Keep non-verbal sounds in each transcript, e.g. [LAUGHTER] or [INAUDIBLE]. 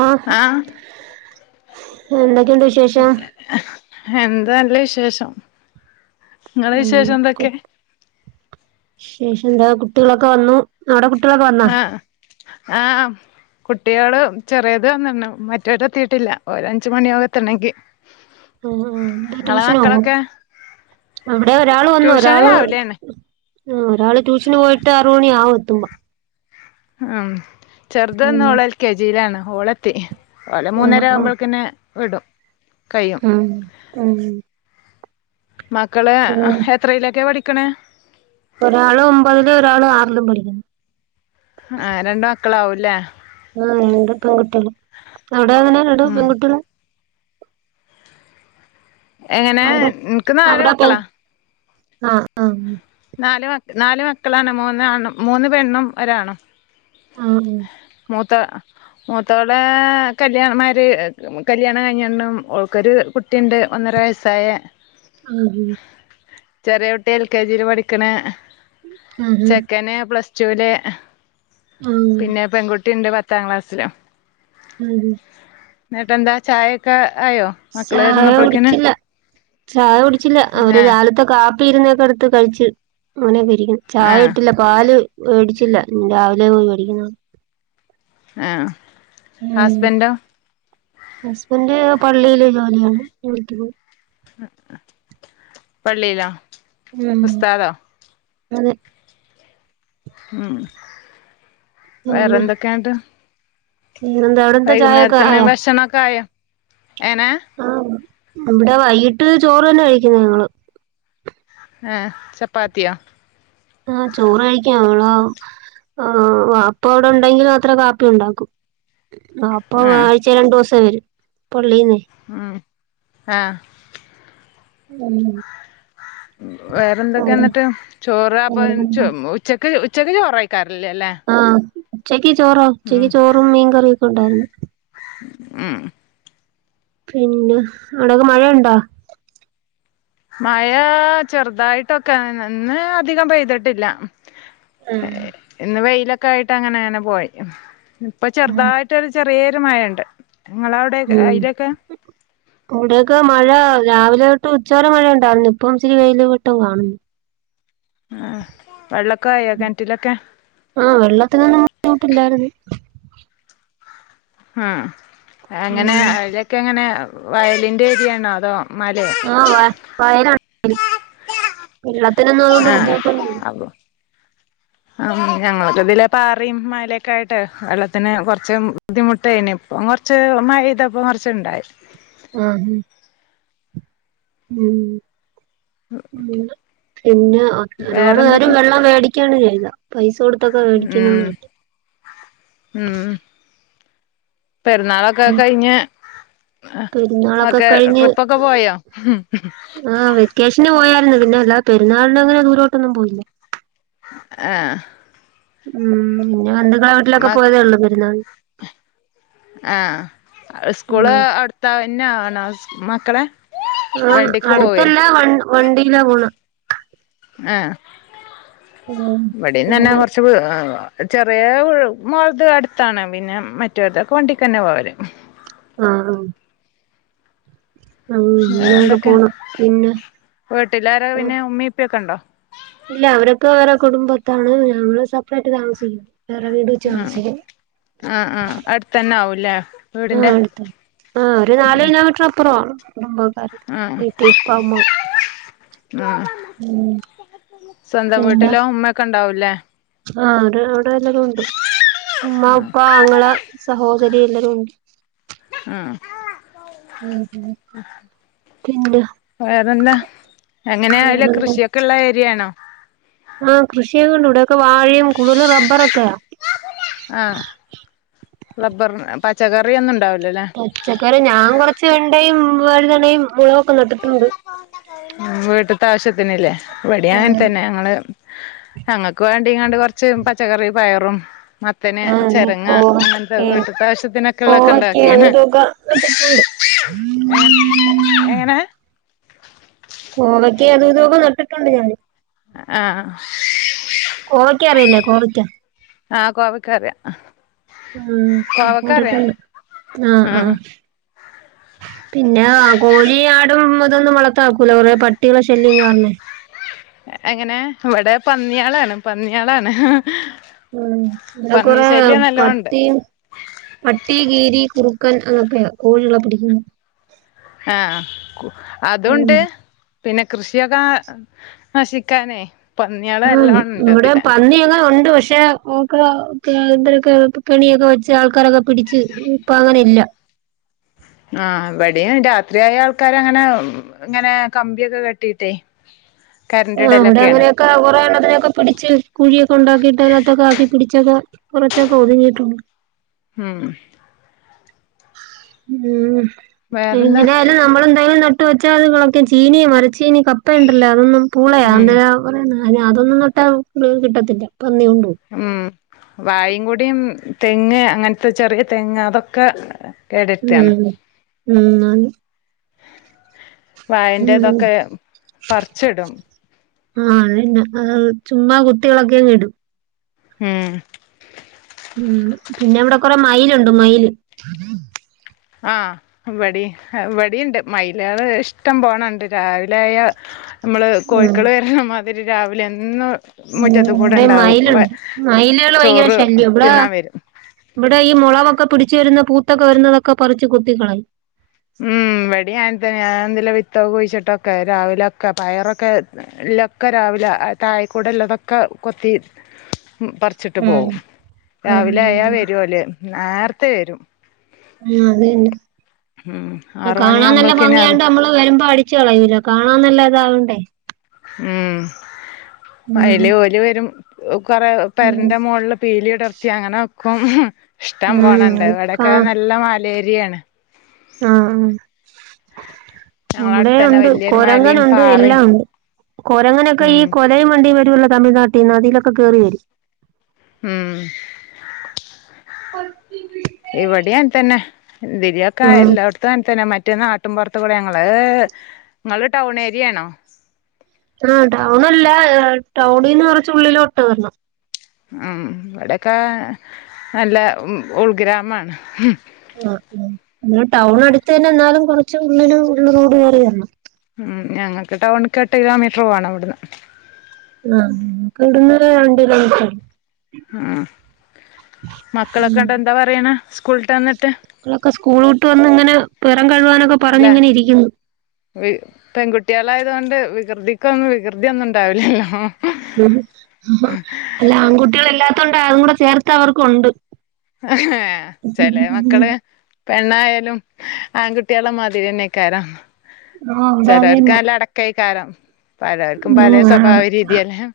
ആ ആഹ് എന്തൊക്കെയുണ്ട് വിശേഷം? എന്ത നല്ല വിശേഷം. ങ്ങളെ ഉം വിശേഷം എന്തൊക്കെ? ഇശേഷം എന്താ കുട്ട്യളൊക്കെ വന്നു, നിങ്ങടെ ആ ആ കുട്ടികള് ചെറിയത് വന്നട്ണ് മറ്റെവരെത്തീട്ടില്ല ഒരഞ്ചു മണിയാവ്വെത്തണെങ്കി. ഉം ഉം ന്ത് ട്യൂഷനുപോവോ അവിടെ ഒരാൾ വന്നു ട്യൂഷന് ഒരാള് രാവിലെയാണ് ആ ഒരാള് ട്യൂഷന് പോയിട്ട് അറു മണി ആവു ത്തുമ്പോ ആ ഉം ചെറുതന്നോള് ൽ കെ ജിയിലാണ് ഓളെത്തി ഓല ആ ആ മൂന്നേരാവുമ്പോഴക്കന്നെ വിടും കഴിയും ഉം ഉം മക്കളെ ആ പിന്നെ എത്രയെലൊക്കാ പഠി ക്ക്ണ് ഒരാള് ഒമ്പതില് ഒരാള് ആറിലും പഠിക്കുന്നു ആ രണ്ട ക്കളാവും അല്ലേ ആ രണ്ട് പെൺകുട്ടികള് അവിടെ എങ്ങനാ രണ്ട് ഉം പെൺകുട്ടികളാ എങ്ങനെ അവിടെ ന്ക്ക് അവിടെ പെ നാലുമക്കളാ ആ ആ നാല് മ നാല് മക്കളാണ് മൂന്നാണും മൂന്ന് പെണ്ണും ഒരാണും ആഹ മൂത്ത മൂത്തോളെ കല്യണം മാര് കല്യാണ കഴിഞ്ഞണ്ടും ഓൾക്കൊരു കുട്ടിയുണ്ട് ഒന്നര വയസ്സായ ആഹ ചെറിയൊട്ടി എൽ കെ ജിയില് പഠിക്കണ് ആ ആ ചെക്കന് പ്ലസ് ചൂല് ആ പിന്നെ പെൺകു ട്ടിണ്ട് പത്താം ക്ലാസ്സില് ഉം എന്നിട്ടെന്താ ചായെക്കെ ചായ കുടിച്ചില്ല ചായ കുടിച്ചില്ല അവര് ആ രാവിലത്തെ കാ പീരുന്നൊക്കെ എടുത്ത് കഴിച്ചു അങ്ങനെ രിക്കുന്ന് ആ ചായ ഇട്ടില്ല പാല് വേടിച്ചില്ല രാവിലെ പോയി വേടിക്കുന്ന ആ ഹസ്ബൻന്റോ ഹസ്ബൻഡ് പള്ളിയില് ജോലിയാണ്, [UNINTELLIGIBLE] പോയി പള്ളിയിലാ ഉം ഉസ്താദോ? അതെ. ഉം വേറെന്തൊക്കെയോണ്ട്? പിന്നെന്താ അവിടെന്താ ചായേക്കായാ? ഭക്ഷണൊക്കെ ആയോ എങ്ങനെ ആഹ് ഇവിടെ വൈയിട്ട് ചോറ് തന്നാ കഴിക്കുന്നെ ഞങ്ങള്. ആഹ് ചപ്പാത്തിയോ? ആ ചോറ് കഴിക്കാം [UNINTELLIGIBLE] വാപ്പ അവിടെ ഒണ്ടെങ്കിൽ മാത്രേ കാപ്പി ഉണ്ടാക്കും. അപ്പൊ ആഹ് ആഴ്ചേ രണ്ടോസം ഉപ്പ വരും. പള്ളിന്നേ. ഉം ആഹ് ഉം ഉം വേറെന്തൊക്കെ അതെ എന്നിട്ട്? ചോറ് [UNINTELLIGIBLE] വേറെന്താ ഉച്ചക്ക് ഉച്ചക്ക് ച്ചക്ക് ചോറായിക്കാ. ല്ലല്ലേ? ച്ചക്ക് ക്ക് ചോറോ ഉച്ചക്ക് ചോറും മീങ്കറിയും ഒണ്ടായിരുന്ന് ഉം പിന്നെ അവിടക്കെ മഴയൊണ്ടോ? മഴാ ചെറുതായിട്ടൊക്കെ നിന്ന് അധികം പെയ്തട്ടില്ല. ഉം ഇന്ന് വെയിലൊ ക്കായിട്ട് അങ്ങനെ അങ്ങനെ പോയി. ഇപ്പൊ ചെറുതായിട്ടൊരു ചെറി പേരുമഴയിണ്ട് ഉം ഇവിടെയൊക്കെ മഴ രാവിലെ തൊ ട്ടുച്ചവരെ മഴയൊണ്ടായിരുന്ന് ഇപ്പം ഇച്ചിരി വെയിലും വെട്ടോം കാണുന്നു. ആഹ് വെള്ള ആഹ് വെള്ളത്തിനൊന്നും ബുദ്ധിമുട്ടില്ലായിരുന്നു. ആഹ് എങ്ങനേ ഉം അതിലൊക്കെങ്ങനേ വയലിന്റെ ഏരിയയാണോ അതോ? മലയോ ആഹ് വ വയലൊ [UNINTELLIGIBLE] ള്ള തോനോന്നും അതുകൊണ്ട് ബുദ്ധിമുട്ടന്നുമില്ല ആ ഞങ്ങക്കതിലെ പാറയും മലൊക്കെ ആയിട്ട് വെള്ളത്തിന് കൊറച്ച് ബുദ്ധിമുട്ട് ആയിന് ഇപ്പം കൊറച്ച് മയപെയ്പ്പം കൊറച്ചുണ്ടായി ആഹ് ആഹ് ഉം ഉം പിന്നെ ഒരുപാട് പേരും വേറെന്തൊക്കെ വെള്ളം വേടിക്കയാണ് ചെയ്ക പൈസോട് [UNINTELLIGIBLE] ഉം മേടിക്കുന്ന [UNINTELLIGIBLE] ഉം പെരുന്നാളൊക്കെ കഴിഞ്ഞ് പെരുന്നാളൊക്കെ ഒക്കെ കഴിഞ്ഞ് ട്രിപ്പൊക്കെ പോയോ ആ വെക്കേഷന് പോയാ [UNINTELLIGIBLE] പിന്നെ അല്ലാ പെരുന്നാളിന് അങ്ങനെ ദൂരോട്ടൊന്നും പോയില്ല ആഏ ഉം പിന്നെ [UNINTELLIGIBLE] മക്ക് പോയേതെ ഒള്ളൂ പെരുന്നാ ആഹ് സ്കൂള് അടുത്ത ന്നാണോ സ് മക്കളെ ആഹ് വണ്ടിക്ക് പോവേ അടുത്തല്ലേ വൺ വണ്ടിലാ പോണ് എ വ്ടേം തന്നെ പിന്നെ കൊറച്ച് ചെറിയ മോൾടെ അടുത്താണ് പിന്നെ മറ്റൊദേക്കെ വണ്ടിക്കെന്നെ പോവല് ആഹ് ആഹ് ആഹ് അങ്ങനെയൊക്കെ വറെഎന്തൊക്കെ പോണ് പിന്നെ വീട്ടിലാര പിന്നെ ഉമ്മേംഇപ്പക്കെണ്ടോ ഇല്ല അവരൊക്കെ വേറെ കുടുംബത്താണ് ഞങ്ങള് സെപ്പറേറ്റ് താമസിക്ക ആ ആ ആ അടുത്തതന്നെ ആവും ഇല്ല ആ അടുത്ത ആ ഒരു നാല് കിലോമീറ്റർ അപ്പുറണ് കുടുംബക്കാർ ആഹ് വീട്ടി ഉപ്പഉമ്മ ആഹ് ഉ പിന്നെ ല്ല ആ അത് ല്ലും ഉണ്ട് ഉമ്മ ഉപ്പ ആങ്ങള സഹോദരി എല്ലരും ഉണ്ട് ഉം പിന്നെ വേറെന്താ എങ്ങനെയയല്ല വേറെന്താ കൃഷിയൊക്കെള്ള ഏരിയയാണോ ആഹ് കൃഷിയൊക്കെ ഉണ്ട് ഇവിടെയൊക്കെ വാഴയും കൂടുതൽ റബ്ബറൊക്കെയാ ആഹ് റബ്ബർ പച്ചക്കറി ഒന്നുംണ്ടാവ പച്ചക്കറി ഞാൻ കൊറച്ച് വെണ്ടയും വഴുതനയും മുളക് ഒക്കെനട്ടു ഉണ്ട് ഉ വീട്ടത്തെ ആവശ്യത്തിന്ല്ലേ ഇവിടെ അങ്ങനെ ആഹ് തന്നെ ഞങ്ങള് ഞങ്ങക്ക് വേണ്ടിങ്ങാണ്ട് കൊറച്ച് പച്ചക്കറി പയറും മത്തന് ആഹ് നീ ചെരങ്ങ അങ്ങനത്തെ കോവക്കയും വീട്ടിതെ അവശ്യത്തിനൊക്കെ ഉള്ളൊതെക്കെ കോവക്കയും അതും ഉണ്ടാക്കിക്ണു ഇതൊക്കെ നട്ടിട്ടുണ്ട് അങ്ങനെ കോവക്കെ അത ഇതക്കെ നട്ടിട്ടുണ്ട് ഞാൻ ആഹ ഇക്ക് അറിയില്ലേ കോവെക്ക ആഹ കോവക്കറിയ മ് നട്ടിട്ടുട് ആഹ ആഹ ഉം പിന്നെ കോഴി ആടും അതൊന്നും വളർത്താക്കൂല കുറേ പട്ടികളെ ശല്യം കാരണം എങ്ങനെ ഇവിടെ പന്നിയാളാണ് പന്നിയാളാണ് ഉ ഇവിടെ പന്നി കുറെ ശല്യം നല്ലോണ്ട് പട്ടി പട്ടി കീരി കുറുക്കൻ അത് ഓക്കെയ കോഴികളെ പിടിക്കുണ് ആഹ് ഉം അതുണ്ട് പിന്നെ കൃഷിയൊക്കെ നശിക്കാന് ആ ഇവിടെ പന്നി അങ്ങനെ ഉണ്ട് പക്ഷെ ഒക്കെ ഒരാർതര് കെണിയൊക്കെ വെച്ച് ആൾക്കാരൊക്കെ പിടിച്ചു ഇപ്പ അങ്ങനെ ഇല്ല ആഹ ഇവിടെയും രാത്രിയായ ആൾക്കാര്അങ്ങനെ ഇങ്ങനെ കമ്പിയൊക്കെ കെട്ടീട്ട് ആ അവിടെ അങ്ങനെയൊക്കെ കൊറെ അങ്ങനൊക്കെ പിടിച്ച് കുഴിയൊക്കെ ഉണ്ടാക്കിയിട്ട് അതിനകത്തൊക്കെ ആക്കി പിടിച്ചൊക്കെ കുറച്ചൊക്കെ ഒതുങ്ങിട്ടുണ്ട് ഉം ഉം വേറെന്താ എങ്ങനെയാലും നമ്മൾ എന്തായാലും നട്ട്- എന്നുവച്ചാൽ ചീനി മരച്ചിനി കപ്പയുണ്ടല്ലോ അതൊന്നും പൂളയാ ഉം എന്ത് യാ- അതെ അതൊന്നും നട്ട ഫുൾ കിട്ടത്തില്ല പന്നി ഉണ്ട് വാഴയിം കുടിതെങ്ങ് അങ്ങനത്തെ ചെറിയ തെങ്ങ് അതൊക്കെ കേട് വര്ത്താണ് ഉം ഉം ന്നാലു വാഴന്റെത്ഓക്കെ പറിച്ചിടും ആ അതന്നെ ആ ചുമ്മാ കുത്തിയളകി അങ്ങ് ഇടും ഉം ഉംപിന്നെ ഇവിടെ കൊറെ മയിൽ ഉണ്ട്മയിൽ ആാ ഇവടേം ഇവടേണ്ട് മൈല്കള് ഇഷ്ടം പോണേണ്ട് രാവിലെ ആയാ നമ്മള് ഉം കോയിക്കള് വെരണ മാതി ഇവര് രാവിലെ എന്ന് ഉം ഇവടെയും മൈലെണ്ട് മൈല്കള് ഭയങ്കര ചോറ് ശല്യാ ഇവടെ തിന്നാൻ വരും ഇവടെ ഈ മൊളവൊക്കെ പിടിച്ച് വരുന്ന പൂത്തൊക്കെ വെരുന്നതൊക്കെ പറിച്ച് കൊത്തിക്കളായും ഉം ഇവടെ അങ്ങാതന്ന്യായാ എന്തോലെ വിത്തെ കുഴിച്ചിട്ടൊക്കെ രാവിലൊക്കെ പയറൊക്കെ ഇല്ലൊക്കെ രാവിലെ താഴെക്കൂടെള്ളുതൊക്കെ കൊത്തി പറിച്ചിട്ട് ഉം പോവും ഉം രാവിലെ ആയാ വെരുല്ല് നേർത്തെ വെരും ആാ അത് തന്നെ ആറ് കാണാൻ നല്ലാ മണിയാവുമ്പൾക്കിന് ഭംഗിയാണ്ട് നമ്മള് വെരുമ്പാം അടിച്ച് കളയൂല്ലാ കാണാൻ നല്ലാ താ വേണ്ടേ ഉം ഉം വയലെ ഓര് വെരും കുറെ ഉം പെരൻ്റെമോളില് പീലി വിടർത്തി അങ്ങനെ [UNINTELLIGIBLE] ഇഷ്ടം ഉം പോണെണ്ട് ഇവിടെക്കെ നല്ല മലെ രിയാണ് ആ ആ ഇവടെ ഞങ്ങളടുത്തന്നെ ഒണ്ട് വല്യൊരു മലയും കൊരങ്ങനുണ്ട് പാറയും എല്ലാം ഇണ്ട്. കൊരങ്ങനൊക്കെ ഉം ഈ കൊലെയും [UNINTELLIGIBLE] [UNINTELLIGIBLE] തമിഴ്നാട്ടിന്ന് അതിലൊക്കെ കേറി വെരും. ഉം [INAUDIBLE] ഇവിടെ അങ്ങൻതന്നെ ഇതിരിയൊക്കേ ആഹ് എല്ലോട്ത്തു അങ്ങൻ തന്നെ മ റ്റേ നാട്ടുംപൊറെത്തുടെ ഞങ്ങള് നിങ്ങള് ടൗൺ ഏരിയാണോ? ആ ടൗണല്ല ടൗണീന്ന് കൊറച്ച് ഉള്ളലോട്ട് വെരണം. ഉം ഇവടെക്കെ നല്ല ഉൾഗ്രാമാണ്. ഹ് ആ ആ ഇവടെ ടൗൺ അടുത്ത് തന്നെ എന്നാലും കൊറച്ച് ഉള്ളില് ഉള്ള്റോഡ് കേറിവെരണം. ഞങ്ങക്ക് ടൗണ്ക്ക് എട്ട് കിലോമീറ്റർ പോവണം ഇവട്ന്ന്. ആ ഞങ്ങക്ക് ഇവ്ട്ന്ന് രണ്ട് കിലോമീറ്റർ ഉം മക്കളൊക്കെണ്ട് എന്തോ പറയണേ സ്കൂൾടാന്ന് മക്കളെക്കെ സ്കൂള് വിട്ട് വന്ന് ഇങ്ങനെ പെറം കഴുവാനൊക്കെ അല്ല പറഞ്ഞിങ്ങനെ ഇരിക്കുന്ന് അല്ലായത്കൊണ്ട് വികൃതിക്കൊന്നും വികൃതിയെന്നും ഉണ്ടാവില്ലല്ലോ അല്ല ആൺകുട്ടികളല്ലാം അതും കൂടെ ചേർത്തവർക്ക് ഒണ്ട് എഹേ ചിലേ മക്കള് പെണ്ണായാലും ആൺ കുട്ടിയ്ള മാതിരിയെന്നെക്കാരം [UNINTELLIGIBLE] ക്കാരം പലോർക്കും പലേ ഉം സ്വഭാവ ആണ് രീതിയല്ലേ എഹ്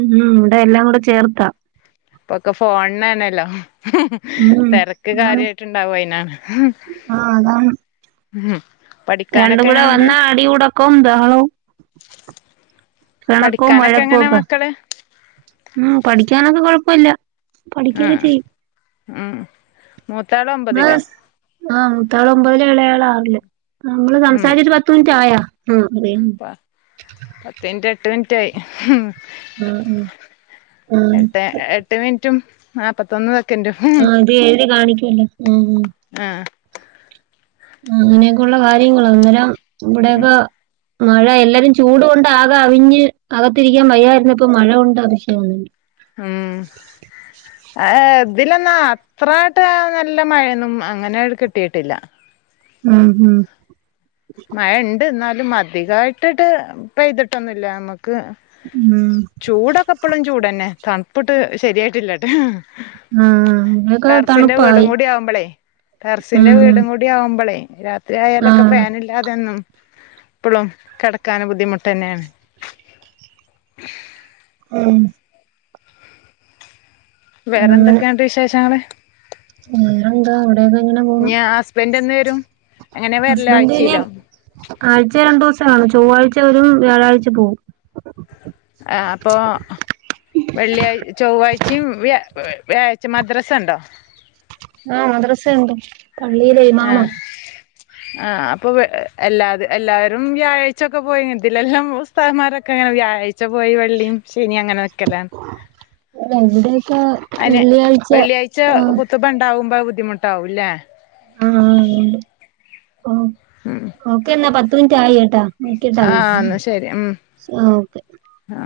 ഉം ഇവ്ടെ എല്ലാം കൂടെ ചേർത്താ പ്പൊക്കെ ഫോണെന്നേണല്ലോ [UNINTELLIGIBLE] ഉം തിരക്ക് ആണ് കാര്യായിട്ട്ണ്ടാവും അയിനാണ് ആഹ് അതാണ് [UNINTELLIGIBLE] രണ്ടും പഠിക്കാനൊക്കെ കൂടെ എങ്ങനെണ്ട് വന്നാ അടി ഉടക്കവും ബഹളവും പെണക്കവും പഠിക്കാനൊക്കെ വഴക്കും എങ്ങനെ ഒക്കാ മക്കള് ഉം പഠിക്കാനൊക്കെ കൊഴപ്പമില്ല പഠിക്കുവൊക്കെ ഉം ചെയ്യും ഉം മൂത്താള് ഒമ്പതിലോ [UNINTELLIGIBLE] ആ മുത്താള് ഒമ്പതില് ഇളയാള് ആറില് നമ്മള് ഉം സംസാരിച്ചിട്ട് പത്ത് മിനിറ്റ് ആയാ [UNINTELLIGIBLE] റ്റായി ഹ് മ് ആഹ് ഉം ആ എട്ട് ഇട്ട് എട്ട് [UNINTELLIGIBLE] ആ ഇത് എഴുതി കാണിക്കു അല്ലോ ആഹ് ആഹ് ആഹ് ആ അങ്ങനെയൊക്കെ ഉള്ള കാര്യങ്ങള് അന്നേരം ഇവിടെയൊക്കാ മഴ എല്ലാരും ചൂട് കൊണ്ട് ആകെ അവിഞ്ഞ് അകത്തിരിക്കാൻ വയ്യായിരുന്നപ്പ മഴ കൊണ്ട് അതിശയവാണ് ഉം ആഹ് ഇതിലെന്നാ അത്രായിട്ട് നല്ല മഴയൊന്നും അങ്ങനെ ടെ കിട്ടിയിട്ടില്ല ഉം ഹും മഴ ഇണ്ട് എന്നാല് [UNINTELLIGIBLE] അധികായിട്ടിട്ട് പെയ്തിട്ടൊന്നുല്ല നമ്മക്ക് ഉം ക്ക് ചൂടൊക്കെ ഇപ്പളും ചൂടന്നെ തണുപ്പിട്ട് ശരിയായിട്ടില്ലട്ട ഹ്ഹ് ആഹ് ഇവിടെയൊക്കെ ടെറസ്സിന്റെ വീടും തണുപ്പായി കൂടി ആവുമ്പളേ ഉം ടെറസ്സിന്റെ ഉം വീടും കൂടി ആവുമ്പളെ [UNINTELLIGIBLE] ത്രിയായാലൊക്കെ ആഹ് ഫാനിൽ [UNINTELLIGIBLE] ഇപ്പളും കെടക്കാന് ബുദ്ധിമുട്ടന്നെയാണ് ങും അങ്ങനെ വേറെന്തൊക്കെണ്ട് വിശേഷങ്ങള് വേറെന്താ ഇവിടേക്കെ ഇങ്ങനെ പോണ്‌ ഇനി ഹസ്ബൻഡ് എന്ന് വരും അങ്ങനെ വരല് ഹസ്ബൻഡ് പിന്നെ ആഴ്ചയിലോ ആഴ്ച്ചേ രണ്ടു ദിവസാവധി അവ ചൊവ്വാഴ്ച്ച വരും വ്യാഴാഴ്ച്ച പോവും. ആ അപ്പൊ വെള്ളിയാഴ് ചൊവ്വാഴ്ച്ചിം വ്യാഴ വ്യാഴ്ച്ച മദ്രസണ്ടോ? ആ മദ്രസയിണ്ട്. പള്ളിയിലെ ആ ഇമാമ. ആ അപ്പൊ എല്ലാ എല്ലാരും വ്യാഴ്ച്ചൊക്കെ പോയി ഇതിലെല്ലാം ഉസ്താദ്മാരൊക്കെ അങ്ങനെ വ്യാഴാഴ്ച്ച പോയി വെള്ളീം ശ ഇനി അങ്ങനെ നിക്കലാണ് അല്ല ഇവിടെയൊക്കെ അയിന് വെള്ളിയാഴ്ച വെള്ളിയാഴ്ച്ച ആഹ് ഖുത്തുമ്പണ്ടാവുമ്പോ ബുദ്ധിമുട്ടാവും ല്ലേ ആ ആ ഓ ഉം ഓക്കെ എന്നാ പത്ത് മിനിറ്റ് ആയി ട്ടൊ നോക്കിട്ടോ ആ എന്നാ ശരി ഉം ആ ഓക്കെ. ആ